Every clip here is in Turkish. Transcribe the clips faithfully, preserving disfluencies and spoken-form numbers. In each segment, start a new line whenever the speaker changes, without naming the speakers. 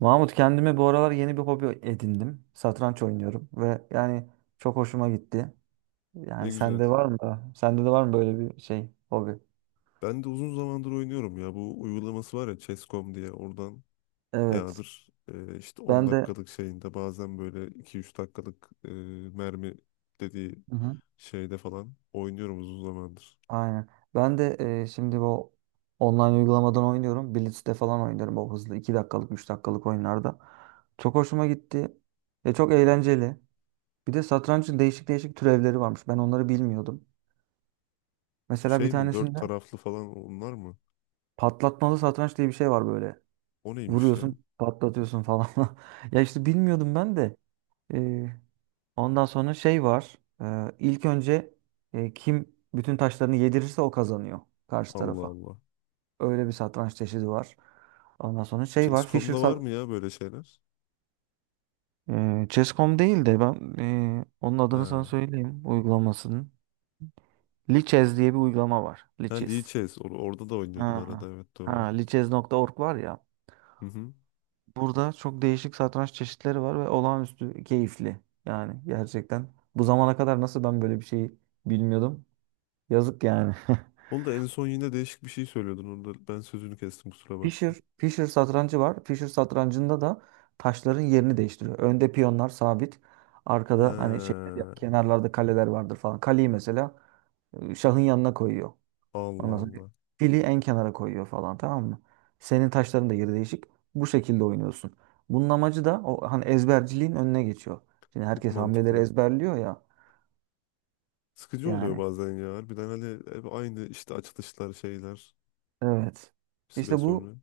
Mahmut kendime bu aralar yeni bir hobi edindim. Satranç oynuyorum ve yani çok hoşuma gitti.
Ne
Yani
güzel.
sende var mı? da- Sende de var mı böyle bir şey, hobi?
Ben de uzun zamandır oynuyorum ya. Bu uygulaması var ya chess nokta com diye. Oradan
Evet.
bayağıdır e, işte on
Ben de
dakikalık şeyinde bazen böyle iki üç dakikalık e, mermi dediği
hı hı,
şeyde falan oynuyorum uzun zamandır.
aynen. Ben de e, şimdi bu online uygulamadan oynuyorum. Blitz'te falan oynuyorum o hızlı iki dakikalık, üç dakikalık oyunlarda. Çok hoşuma gitti. Ve çok eğlenceli. Bir de satrancın değişik değişik türevleri varmış. Ben onları bilmiyordum. Mesela bir
Şey mi? Dört
tanesinde
taraflı falan onlar mı?
patlatmalı satranç diye bir şey var böyle.
O neymiş ya?
Vuruyorsun, patlatıyorsun falan. Ya işte bilmiyordum ben de. Ee, ondan sonra şey var. Ee, ilk önce e, kim bütün taşlarını yedirirse o kazanıyor karşı
Allah
tarafa.
Allah.
Öyle bir satranç çeşidi var. Ondan sonra şey var. Fischer
chess nokta comda'da var
sat
mı ya böyle şeyler?
Ee, chess nokta com değil de ben ee, onun adını sana
Ha.
söyleyeyim uygulamasının. Lichess diye bir uygulama var.
Ha Lee
Lichess.
Chess. Or- orada da
Ha,
oynuyordum arada, evet,
ha
doğru.
lichess nokta org var ya.
Hı hı.
Burada çok değişik satranç çeşitleri var ve olağanüstü keyifli. Yani gerçekten bu zamana kadar nasıl ben böyle bir şeyi bilmiyordum. Yazık yani.
Onu da en son yine değişik bir şey söylüyordun. Onu da ben sözünü kestim, kusura
Fischer,
bakma.
Fischer satrancı var. Fischer satrancında da taşların yerini değiştiriyor. Önde piyonlar sabit. Arkada hani şey ya,
Ha.
kenarlarda kaleler vardır falan. Kaleyi mesela e, şahın yanına koyuyor.
Allah
Ondan sonra
Allah.
fili en kenara koyuyor falan, tamam mı? Senin taşların da yeri değişik. Bu şekilde oynuyorsun. Bunun amacı da o, hani ezberciliğin önüne geçiyor. Şimdi
Çok
herkes hamleleri
mantıklı.
ezberliyor ya
Sıkıcı oluyor
yani.
bazen ya. Harbiden hani hep aynı işte, açılışlar, şeyler
Evet.
bir süre
İşte bu
sonra.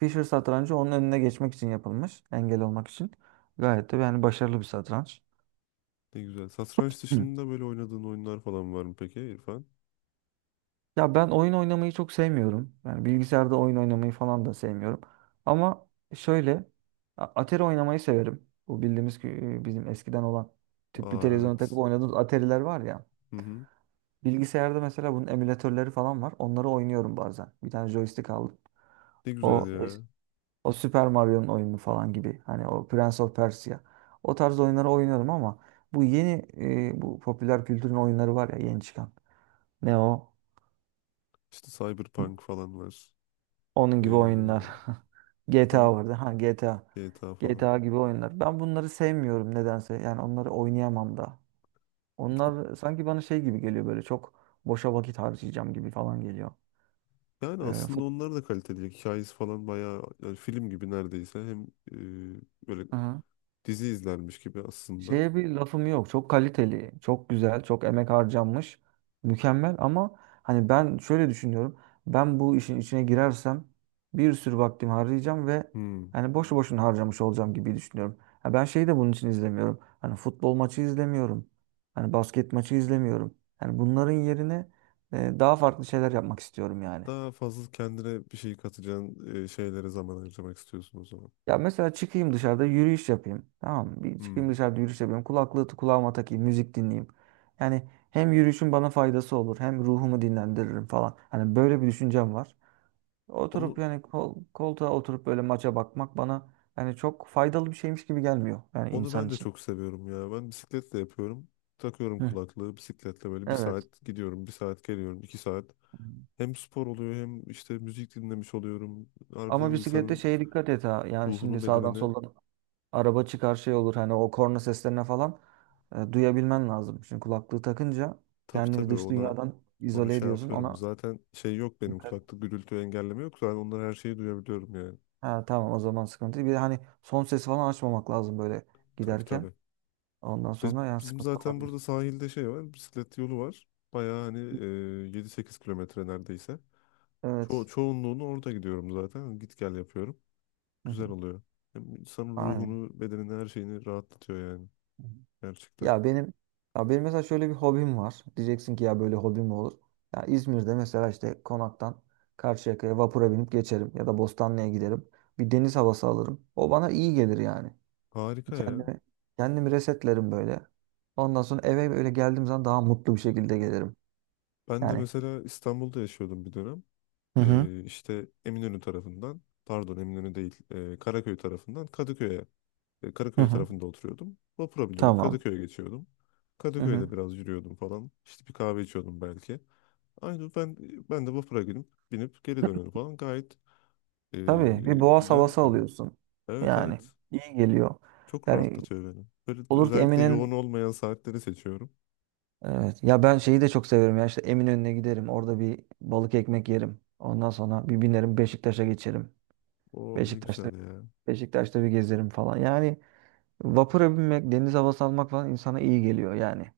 Fischer satrancı onun önüne geçmek için yapılmış. Engel olmak için. Gayet de yani başarılı bir satranç.
Ne güzel. Satranç
Hı.
dışında böyle oynadığın oyunlar falan var mı peki İrfan?
Ya ben oyun oynamayı çok sevmiyorum. Yani bilgisayarda oyun oynamayı falan da sevmiyorum. Ama şöyle, A- Atari oynamayı severim. Bu bildiğimiz ki, e, bizim eskiden olan tüplü
Aa,
televizyona takıp
evet.
oynadığımız Atari'ler var ya.
Hı hı.
Bilgisayarda mesela bunun emülatörleri falan var. Onları oynuyorum bazen. Bir tane joystick aldım.
Ne güzel
O es-
ya.
O Super Mario'nun oyunu falan gibi. Hani o Prince of Persia. O tarz oyunları oynuyorum ama bu yeni, e, bu popüler kültürün oyunları var ya yeni çıkan. Ne o?
İşte Cyberpunk falan var.
Onun
Ee,
gibi oyunlar. G T A
on
vardı. Ha G T A.
G T A falan.
G T A gibi oyunlar. Ben bunları sevmiyorum nedense. Yani onları oynayamam da.
İki-
Onlar sanki bana şey gibi geliyor böyle, çok boşa vakit harcayacağım gibi falan geliyor.
Yani
Ee,
aslında
fut-
onlar da kaliteli. Hikayesi falan bayağı, yani film gibi neredeyse. Hem e, böyle
Hı.
dizi izlermiş gibi aslında.
Şeye bir lafım yok. Çok kaliteli, çok güzel, çok emek harcanmış. Mükemmel ama hani ben şöyle düşünüyorum. Ben bu işin içine girersem bir sürü vaktimi harcayacağım ve
Hmm.
hani boşu boşuna harcamış olacağım gibi düşünüyorum. Ha ben şeyi de bunun için izlemiyorum. Hani futbol maçı izlemiyorum. Hani basket maçı izlemiyorum. Yani bunların yerine e, daha farklı şeyler yapmak istiyorum yani.
Daha fazla kendine bir şey katacağın e, şeylere zaman harcamak istiyorsun o zaman.
Ya mesela çıkayım dışarıda yürüyüş yapayım. Tamam mı? Bir
Hmm.
çıkayım dışarıda yürüyüş yapayım. Kulaklığı kulağıma takayım, müzik dinleyeyim. Yani hem yürüyüşün bana faydası olur, hem ruhumu dinlendiririm falan. Hani böyle bir düşüncem var. Oturup
Onu
yani kol, koltuğa oturup böyle maça bakmak bana yani çok faydalı bir şeymiş gibi gelmiyor yani
onu
insan
ben de
için.
çok seviyorum ya. Ben bisikletle yapıyorum. Takıyorum
Hı.
kulaklığı, bisikletle böyle bir
Evet.
saat gidiyorum, bir saat geliyorum, iki saat. Hem spor oluyor hem işte müzik dinlemiş oluyorum. Harbiden
Ama bisiklette
insanın
şeye dikkat et ha. Yani şimdi
ruhunu,
sağdan
bedenini,
soldan araba çıkar şey olur hani o korna seslerine falan e, duyabilmen lazım. Çünkü kulaklığı takınca
tabii
kendini
tabii,
dış
ona
dünyadan
onu
izole
şey
ediyorsun.
yapıyorum.
Ona
Zaten şey yok, benim
dikkat et.
kulakta gürültü engelleme yok. Zaten onları, her şeyi duyabiliyorum yani.
Ha, tamam o zaman sıkıntı değil. Bir de hani son sesi falan açmamak lazım böyle
Tabii
giderken.
tabii.
Ondan
Biz,
sonra yani
bizim
sıkıntı
zaten
olabilir.
burada sahilde şey var, bisiklet yolu var. Bayağı hani e, yedi sekiz kilometre neredeyse. Ço
Evet.
çoğunluğunu orada gidiyorum zaten. Git gel yapıyorum.
Hı hı.
Güzel oluyor. Hem insanın
Aynen.
ruhunu, bedenini, her şeyini rahatlatıyor yani.
Hı hı.
Gerçekten.
Ya benim ya benim mesela şöyle bir hobim var. Diyeceksin ki ya böyle hobi mi olur? Ya İzmir'de mesela işte Konak'tan Karşıyaka'ya vapura binip geçerim ya da Bostanlı'ya giderim. Bir deniz havası alırım. O bana iyi gelir yani.
Harika ya.
Kendimi, kendimi resetlerim böyle. Ondan sonra eve böyle geldiğim zaman daha mutlu bir şekilde gelirim.
Ben de
Yani.
mesela İstanbul'da yaşıyordum bir dönem.
Hı hı.
E, işte Eminönü tarafından, pardon, Eminönü değil, e, Karaköy tarafından Kadıköy'e, e,
Hı
Karaköy
hı.
tarafında oturuyordum. Vapura biniyordum,
Tamam.
Kadıköy'e geçiyordum.
Hı hı.
Kadıköy'de biraz yürüyordum falan. İşte bir kahve içiyordum belki. Aynen, ben ben de vapura binip, binip geri dönüyorum falan. Gayet e,
Tabii bir boğaz
güzel de
havası
yani.
alıyorsun.
Evet,
Yani
evet.
iyi geliyor.
Çok
Yani
rahatlatıyor beni. Böyle
olur ki
özellikle yoğun
Emin'in
olmayan saatleri seçiyorum.
evet ya ben şeyi de çok severim ya işte Eminönü'ne giderim. Orada bir balık ekmek yerim. Ondan sonra bir binerim Beşiktaş'a geçerim.
Oh, ne
Beşiktaş'ta
güzel ya.
Beşiktaş'ta bir gezerim falan. Yani vapura binmek, deniz havası almak falan insana iyi geliyor yani.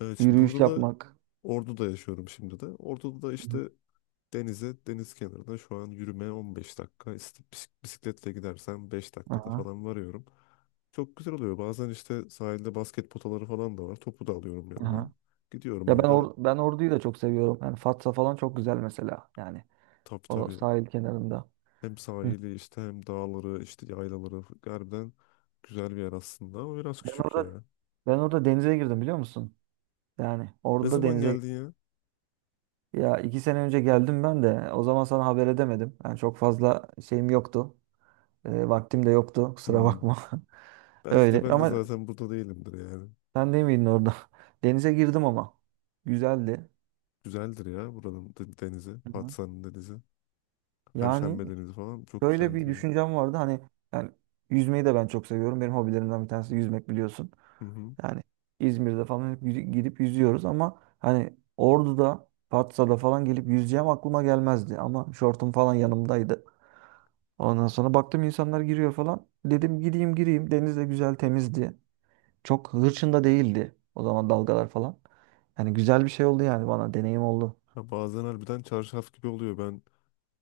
Evet, şimdi
Yürüyüş
burada da
yapmak.
Ordu'da yaşıyorum şimdi de. Ordu'da da işte denize, deniz kenarına şu an yürümeye on beş dakika. İşte bis- bisikletle gidersen beş dakikada
Aha,
falan varıyorum. Çok güzel oluyor. Bazen işte sahilde basket potaları falan da var. Topu da alıyorum yanıma.
aha.
Gidiyorum
Ya ben
orada.
or ben Ordu'yu da çok seviyorum. Yani Fatsa falan çok güzel mesela. Yani
Tabii
o
tabii.
sahil kenarında.
Hem
Hı.
sahili işte hem dağları işte yaylaları harbiden güzel bir yer aslında, ama biraz
Ben
küçük
orada
ya.
ben orada denize girdim biliyor musun? Yani
Ne
orada
zaman
denize
geldin ya?
Ya iki sene önce geldim ben de. O zaman sana haber edemedim. Yani çok fazla şeyim yoktu. E, vaktim de yoktu. Kusura
Hmm.
bakma.
Belki de
Öyle.
ben de
Ama
zaten burada değilimdir yani.
sen değil miydin orada? Denize girdim ama. Güzeldi.
Güzeldir ya buranın de- denizi.
Hı hı.
Patsa'nın denizi. Perşembe
Yani
denizi falan çok
şöyle
güzeldir
bir
yani.
düşüncem vardı hani yani yüzmeyi de ben çok seviyorum. Benim hobilerimden bir tanesi yüzmek, biliyorsun.
Hı hı.
Yani İzmir'de falan hep yüz- gidip yüzüyoruz ama hani Ordu'da, Patsa'da falan gelip yüzeceğim aklıma gelmezdi. Ama şortum falan yanımdaydı. Ondan sonra baktım insanlar giriyor falan. Dedim gideyim gireyim. Deniz de güzel temizdi. Çok hırçın da değildi o zaman dalgalar falan. Yani güzel bir şey oldu yani, bana deneyim oldu.
Ya bazen harbiden çarşaf gibi oluyor. Ben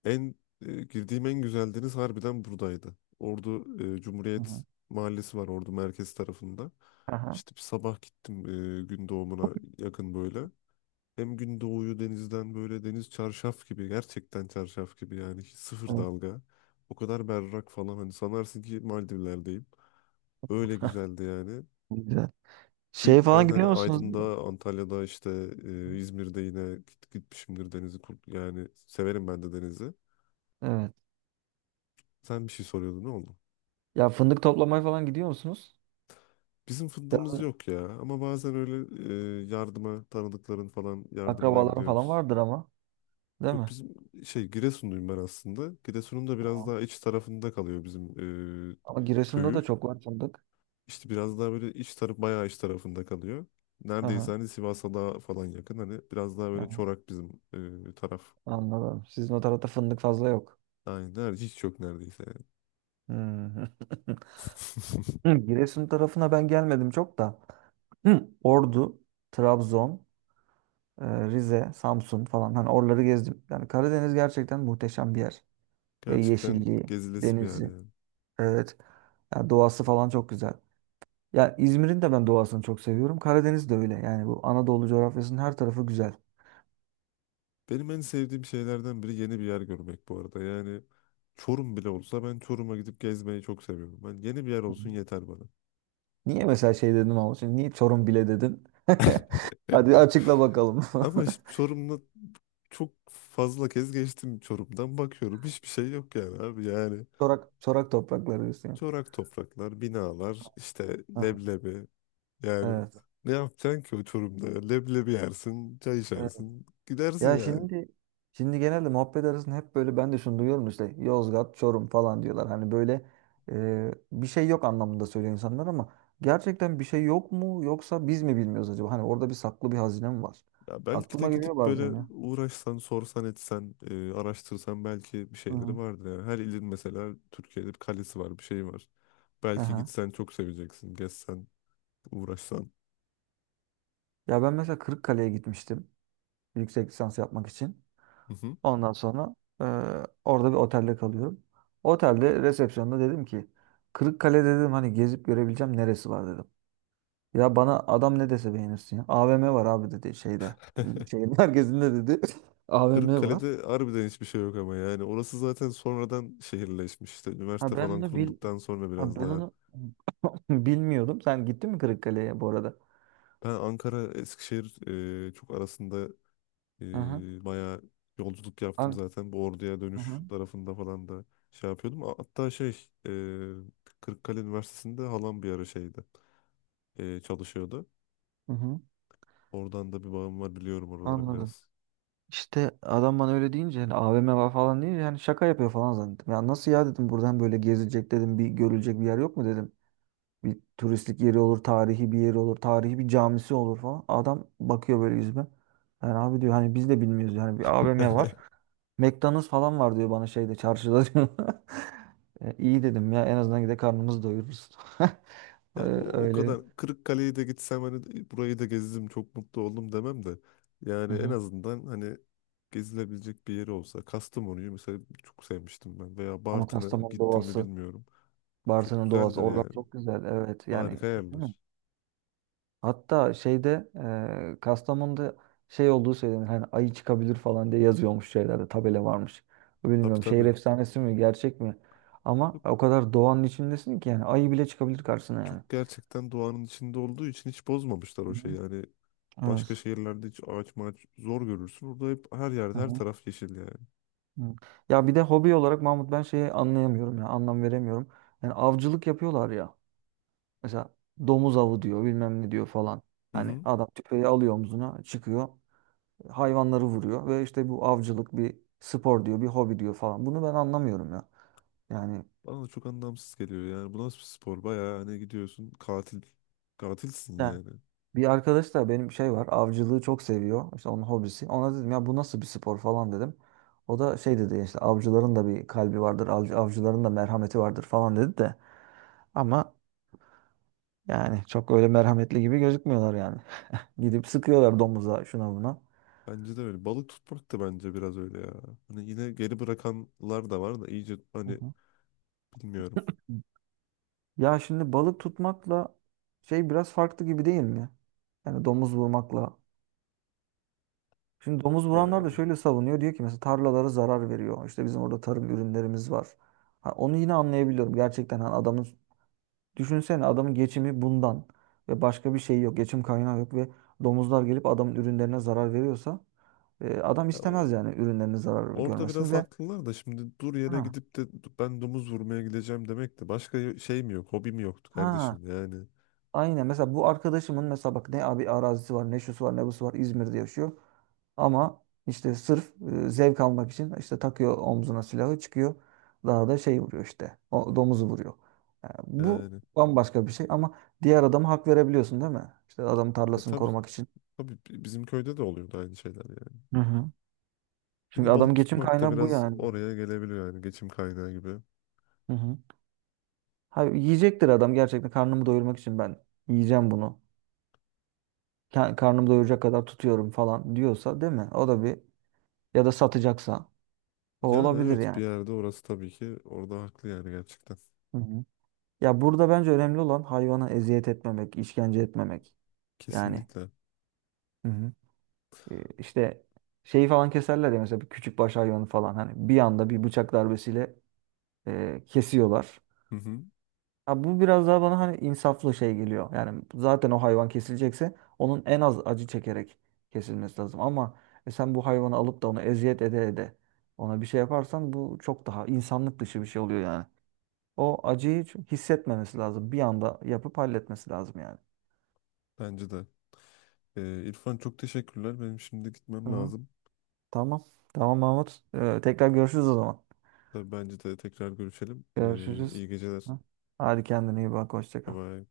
en e, Girdiğim en güzel deniz harbiden buradaydı. Ordu e,
Hı hı.
Cumhuriyet Mahallesi var, Ordu merkez tarafında.
Aha.
İşte bir sabah gittim, e, gün doğumuna yakın böyle. Hem gün doğuyu denizden, böyle deniz çarşaf gibi, gerçekten çarşaf gibi yani, hiç sıfır
Evet.
dalga. O kadar berrak falan, hani sanarsın ki Maldivler'deyim. Öyle güzeldi yani.
Güzel. Şey
Ki ben
falan
hani
gidiyor musunuz?
Aydın'da, Antalya'da, işte e, İzmir'de yine git, gitmişimdir denizi. kur- Yani severim ben de denizi.
Evet.
Sen bir şey soruyordun, ne oldu?
Ya fındık toplamaya falan gidiyor musunuz?
Bizim fındığımız
Yazın
yok ya, ama bazen öyle e, yardıma, tanıdıkların falan yardımına
akrabaların falan
gidiyoruz.
vardır ama. Değil
Yok
mi?
bizim şey, Giresunluyum ben aslında. Giresun'un da biraz
Tamam.
daha iç tarafında kalıyor bizim e,
Ama Giresun'da da
köyü.
çok var fındık.
İşte biraz daha böyle iç taraf, bayağı iç tarafında kalıyor. Neredeyse
Aha,
hani Sivas'a daha falan yakın. Hani biraz daha böyle
aha,
çorak bizim e, taraf.
anladım. Sizin o tarafta fındık fazla yok.
Aynen, neredeyse hiç yok, neredeyse yani.
Hmm. Hı, Giresun tarafına ben gelmedim çok da. Hı. Ordu, Trabzon, e, Rize, Samsun falan. Hani oraları gezdim. Yani Karadeniz gerçekten muhteşem bir yer. Ve
Gerçekten
yeşilliği,
gezilesi bir yer
denizi.
yani.
Evet. Yani doğası falan çok güzel. Ya İzmir'in de ben doğasını çok seviyorum. Karadeniz de öyle. Yani bu Anadolu coğrafyasının her tarafı güzel.
Benim en sevdiğim şeylerden biri yeni bir yer görmek, bu arada. Yani Çorum bile olsa ben Çorum'a gidip gezmeyi çok seviyorum. Ben, yeni bir yer
Hı hı.
olsun, yeter bana.
Niye mesela şey dedim ama şimdi niye Çorum bile dedin? Hadi açıkla bakalım.
Ama işte Çorum'da çok fazla kez geçtim Çorum'dan, bakıyorum hiçbir şey yok yani abi, yani
Çorak, çorak toprakları diyorsun ya.
çorak topraklar, binalar, işte
Aha.
leblebi, yani
Evet.
ne yapacaksın ki o Çorum'da ya? Leblebi yersin, çay
Evet.
içersin, gidersin
Ya
yani.
şimdi şimdi genelde muhabbet arasında hep böyle ben de şunu duyuyorum işte Yozgat, Çorum falan diyorlar. Hani böyle e, bir şey yok anlamında söylüyor insanlar ama gerçekten bir şey yok mu yoksa biz mi bilmiyoruz acaba? Hani orada bir saklı bir hazine mi var?
Ya belki de
Aklıma geliyor
gidip
bazen
böyle
ya.
uğraşsan, sorsan, etsen, e, araştırsan belki bir şeyleri
Hı.
vardır yani. Her ilin mesela Türkiye'de bir kalesi var, bir şey var, belki
Aha.
gitsen çok seveceksin, gezsen, uğraşsan.
Ya ben mesela Kırıkkale'ye gitmiştim yüksek lisans yapmak için. Ondan sonra e, orada bir otelde kalıyorum. Otelde resepsiyonda dedim ki Kırıkkale dedim hani gezip görebileceğim neresi var dedim. Ya bana adam ne dese beğenirsin ya. A V M var abi dedi şeyde. Şehrin merkezinde dedi. A V M var.
Kırıkkale'de harbiden hiçbir şey yok ama, yani orası zaten sonradan şehirleşmiş, işte
Ha
üniversite
ben
falan
onu bil
kurulduktan sonra
ha
biraz
ben
daha.
onu bilmiyordum. Sen gittin mi Kırıkkale'ye bu arada?
Ben Ankara Eskişehir e, çok arasında
Aha.
e, bayağı yolculuk yaptım
An
zaten, bu Ordu'ya dönüş
aha.
tarafında falan da şey yapıyordum. A- hatta şey, e, Kırıkkale Üniversitesi'nde halam bir ara şeydi, e, çalışıyordu.
Hı hı.
Oradan da bir bağım var, biliyorum oraları
Anladım.
biraz.
İşte adam bana öyle deyince hani A V M var falan deyince hani şaka yapıyor falan zannettim. Ya nasıl ya dedim, buradan böyle gezilecek dedim, bir görülecek bir yer yok mu dedim. Bir turistik yeri olur, tarihi bir yeri olur, tarihi bir camisi olur falan. Adam bakıyor böyle yüzüme. Yani abi diyor hani biz de bilmiyoruz yani, bir A V M var. McDonald's falan var diyor bana şeyde çarşıda diyor. E, İyi dedim, ya en azından gide karnımızı doyururuz. E,
Yani o, o
öyle.
kadar Kırıkkale'yi de gitsem, hani e, burayı da gezdim çok mutlu oldum demem de
Hı
yani. En
hı.
azından hani gezilebilecek bir yeri olsa. Kastamonu'yu mesela çok sevmiştim ben, veya
Ama
Bartın'a
Kastamonu
gittim mi
doğası,
bilmiyorum. Çok
Bartın'ın doğası,
güzeldir
oralar
yani.
çok güzel evet yani.
Harika yerler.
Hatta şeyde, e, Kastamonu'da şey olduğu söylenir. Hani ayı çıkabilir falan diye yazıyormuş şeylerde, tabela varmış.
Tabii
Bilmiyorum şehir
tabii.
efsanesi mi gerçek mi? Ama o kadar doğanın içindesin ki yani ayı bile çıkabilir karşısına yani.
Çok gerçekten doğanın içinde olduğu için hiç bozmamışlar
Hı
o şeyi.
hı.
Yani başka
Evet.
şehirlerde hiç ağaç maç zor görürsün. Orada hep her yerde
Hı
her
hı.
taraf yeşil yani.
Hı. Ya bir de hobi olarak Mahmut ben şeyi anlayamıyorum ya, anlam veremiyorum. Yani avcılık yapıyorlar ya. Mesela domuz avı diyor, bilmem ne diyor falan.
Hı
Hani
hı.
adam tüfeği alıyor omzuna çıkıyor, hayvanları vuruyor ve işte bu avcılık bir spor diyor, bir hobi diyor falan. Bunu ben anlamıyorum ya. Yani
Bana da çok anlamsız geliyor yani. Bu nasıl bir spor? Bayağı hani gidiyorsun, katil. Katilsin
yani
yani.
bir arkadaş da benim şey var, avcılığı çok seviyor. İşte onun hobisi. Ona dedim ya bu nasıl bir spor falan dedim. O da şey dedi işte avcıların da bir kalbi vardır, avcı, avcıların da merhameti vardır falan dedi de. Ama yani çok öyle merhametli gibi gözükmüyorlar yani. Gidip sıkıyorlar domuza şuna buna.
Bence de öyle. Balık tutmak da bence biraz öyle ya. Hani yine geri bırakanlar da var da, iyice
Hı
hani
hı.
bilmiyorum.
Ya şimdi balık tutmakla şey biraz farklı gibi değil mi? Yani domuz vurmakla, şimdi domuz vuranlar da
Yani.
şöyle savunuyor. Diyor ki mesela tarlalara zarar veriyor. İşte bizim orada tarım ürünlerimiz var. Ha, onu yine anlayabiliyorum. Gerçekten hani adamın, düşünsene adamın geçimi bundan ve başka bir şey yok. Geçim kaynağı yok ve domuzlar gelip adamın ürünlerine zarar veriyorsa e, adam
Ya
istemez
o,
yani ürünlerine zarar
orada
görmesini
biraz
ve
haklılar da, şimdi dur yere
ha,
gidip de ben domuz vurmaya gideceğim demek de, başka şey mi yok? Hobi mi yoktu
ha
kardeşim yani.
aynen. Mesela bu arkadaşımın mesela bak, ne abi arazisi var ne şusu var ne busu var, İzmir'de yaşıyor. Ama işte sırf e, zevk almak için işte takıyor omzuna silahı çıkıyor, dağda şey vuruyor, işte o domuzu vuruyor. Yani bu
Yani.
bambaşka bir şey ama diğer adama hak verebiliyorsun değil mi? İşte adam
E
tarlasını
tabii.
korumak için.
Tabii bi- bizim köyde de oluyordu aynı şeyler yani.
Hı hı. Çünkü
Yine balık
adam, geçim
tutmak da
kaynağı bu
biraz
yani.
oraya gelebiliyor yani, geçim kaynağı gibi.
Hı hı. Ha, yiyecektir adam, gerçekten karnımı doyurmak için ben yiyeceğim bunu. Ka- Karnımı doyuracak kadar tutuyorum falan diyorsa, değil mi? O da bir, ya da satacaksa. O
Yani
olabilir
evet, bir
yani.
yerde orası tabii ki, orada haklı yani gerçekten.
Hı hı. Ya burada bence önemli olan hayvana eziyet etmemek, işkence etmemek. Yani
Kesinlikle.
hı hı, e, işte şeyi falan keserler ya mesela, bir küçük baş hayvanı falan hani bir anda bir bıçak darbesiyle e, kesiyorlar.
Hı hı.
Ya bu biraz daha bana hani insaflı şey geliyor. Yani zaten o hayvan kesilecekse onun en az acı çekerek kesilmesi lazım. Ama e, sen bu hayvanı alıp da onu eziyet ede ede ona bir şey yaparsan bu çok daha insanlık dışı bir şey oluyor yani. O acıyı hiç hissetmemesi lazım. Bir anda yapıp halletmesi lazım yani.
Bence de. Ee, İrfan, çok teşekkürler. Benim şimdi gitmem
Hı.
lazım.
Tamam. Tamam Mahmut. Ee, tekrar görüşürüz o zaman.
Tabii, bence de tekrar görüşelim. Ee,
Görüşürüz.
iyi geceler.
Hı. Hadi kendine iyi bak. Hoşça
Bye
kal.
bye.